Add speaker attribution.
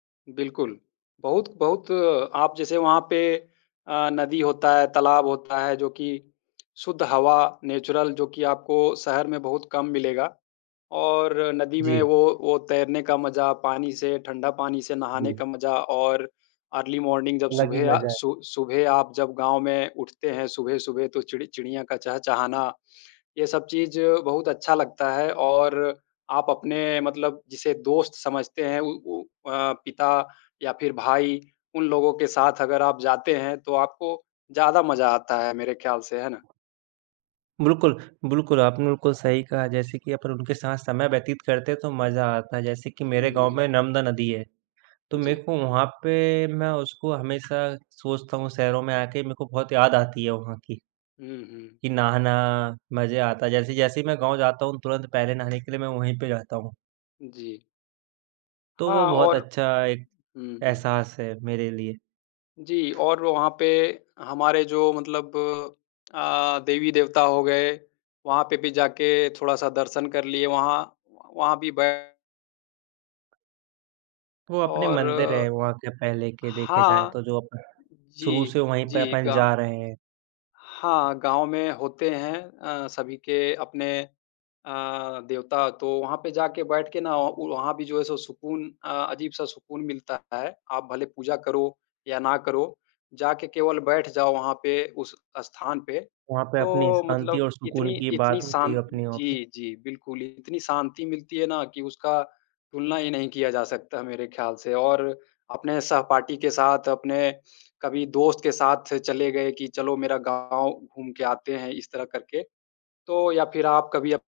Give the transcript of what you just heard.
Speaker 1: बिल्कुल। बहुत बहुत आप जैसे वहाँ पे अ, नदी होता है, तालाब होता है, जो कि शुद्ध हवा नेचुरल जो कि आपको शहर में बहुत कम मिलेगा और नदी में
Speaker 2: जी।
Speaker 1: वो वो तैरने का मज़ा, पानी से ठंडा पानी से नहाने
Speaker 2: जी।
Speaker 1: का मज़ा, और अर्ली मॉर्निंग जब
Speaker 2: अलग ही
Speaker 1: सुबह आ
Speaker 2: मज़ा है।
Speaker 1: सु सुबह आप जब गाँव में उठते हैं सुबह-सुबह, तो चिड़ चिड़िया का चहचहाना, ये सब चीज़ बहुत अच्छा लगता है और आप अपने मतलब जिसे दोस्त समझते हैं, उ उ अ, पिता या फिर भाई, उन लोगों के साथ अगर आप जाते हैं, तो आपको ज़्यादा मज़ा आता है मेरे ख़्याल से, है ना।
Speaker 2: बिल्कुल, बिल्कुल, आपने बिल्कुल सही कहा। जैसे कि अपन उनके साथ समय व्यतीत करते हैं तो मज़ा आता है। जैसे कि मेरे
Speaker 1: हुँ,
Speaker 2: गाँव
Speaker 1: जी।
Speaker 2: में नर्मदा नदी है, तो
Speaker 1: जी।
Speaker 2: मेरे को वहाँ पे मैं उसको हमेशा सोचता हूँ, शहरों में आके मेरे को बहुत याद आती है वहाँ की।
Speaker 1: हुँ, हुँ।
Speaker 2: कि नहाना, मज़े आता है। जैसे जैसे ही मैं गाँव जाता हूँ, तुरंत पहले नहाने के लिए मैं वहीं पे जाता हूँ।
Speaker 1: जी।
Speaker 2: तो वो
Speaker 1: हाँ,
Speaker 2: बहुत
Speaker 1: और
Speaker 2: अच्छा एक
Speaker 1: हुँ, हुँ।
Speaker 2: एहसास है मेरे लिए।
Speaker 1: जी और वहाँ पे हमारे जो मतलब अ, देवी-देवता हो गए, वहाँ पे भी जाके थोड़ा-सा दर्शन कर लिए वहाँ, व वहाँ भी बै
Speaker 2: वो अपने
Speaker 1: और
Speaker 2: मंदिर हैं वहाँ के पहले के देखे जाएँ
Speaker 1: हाँ।
Speaker 2: तो, जो अपन शुरू से
Speaker 1: जी,
Speaker 2: वहीं पे
Speaker 1: जी,
Speaker 2: अपन
Speaker 1: गाँ
Speaker 2: जा रहे हैं।
Speaker 1: हाँ, गाँव में होते हैं अ, सभी के अपने अ, देवता, तो वहाँ पे जाके बैठ के ना ओ वहाँ भी जो है सो सुकून अ, अजीब सा सुकून मिलता है। आप भले पूजा करो या ना करो, जाके केवल बैठ जाओ वहाँ पे उस स्थान पे,
Speaker 2: वहाँ पे अपनी
Speaker 1: तो
Speaker 2: शांति
Speaker 1: मतलब
Speaker 2: और
Speaker 1: इतनी
Speaker 2: सुकून की
Speaker 1: इतनी
Speaker 2: बात होती
Speaker 1: शान्
Speaker 2: है, अपनी वहाँ पे।
Speaker 1: जी, जी, बिल्कुल इतनी शांति मिलती है ना कि उसका तुलना ही नहीं किया जा सकता मेरे ख्याल से और अपने सहपाठी के साथ, अपने कभी दोस्त के साथ चले गए कि चलो मेरा गाँव घूम के आते हैं, इस तरह करके, तो या फिर आप कभी अप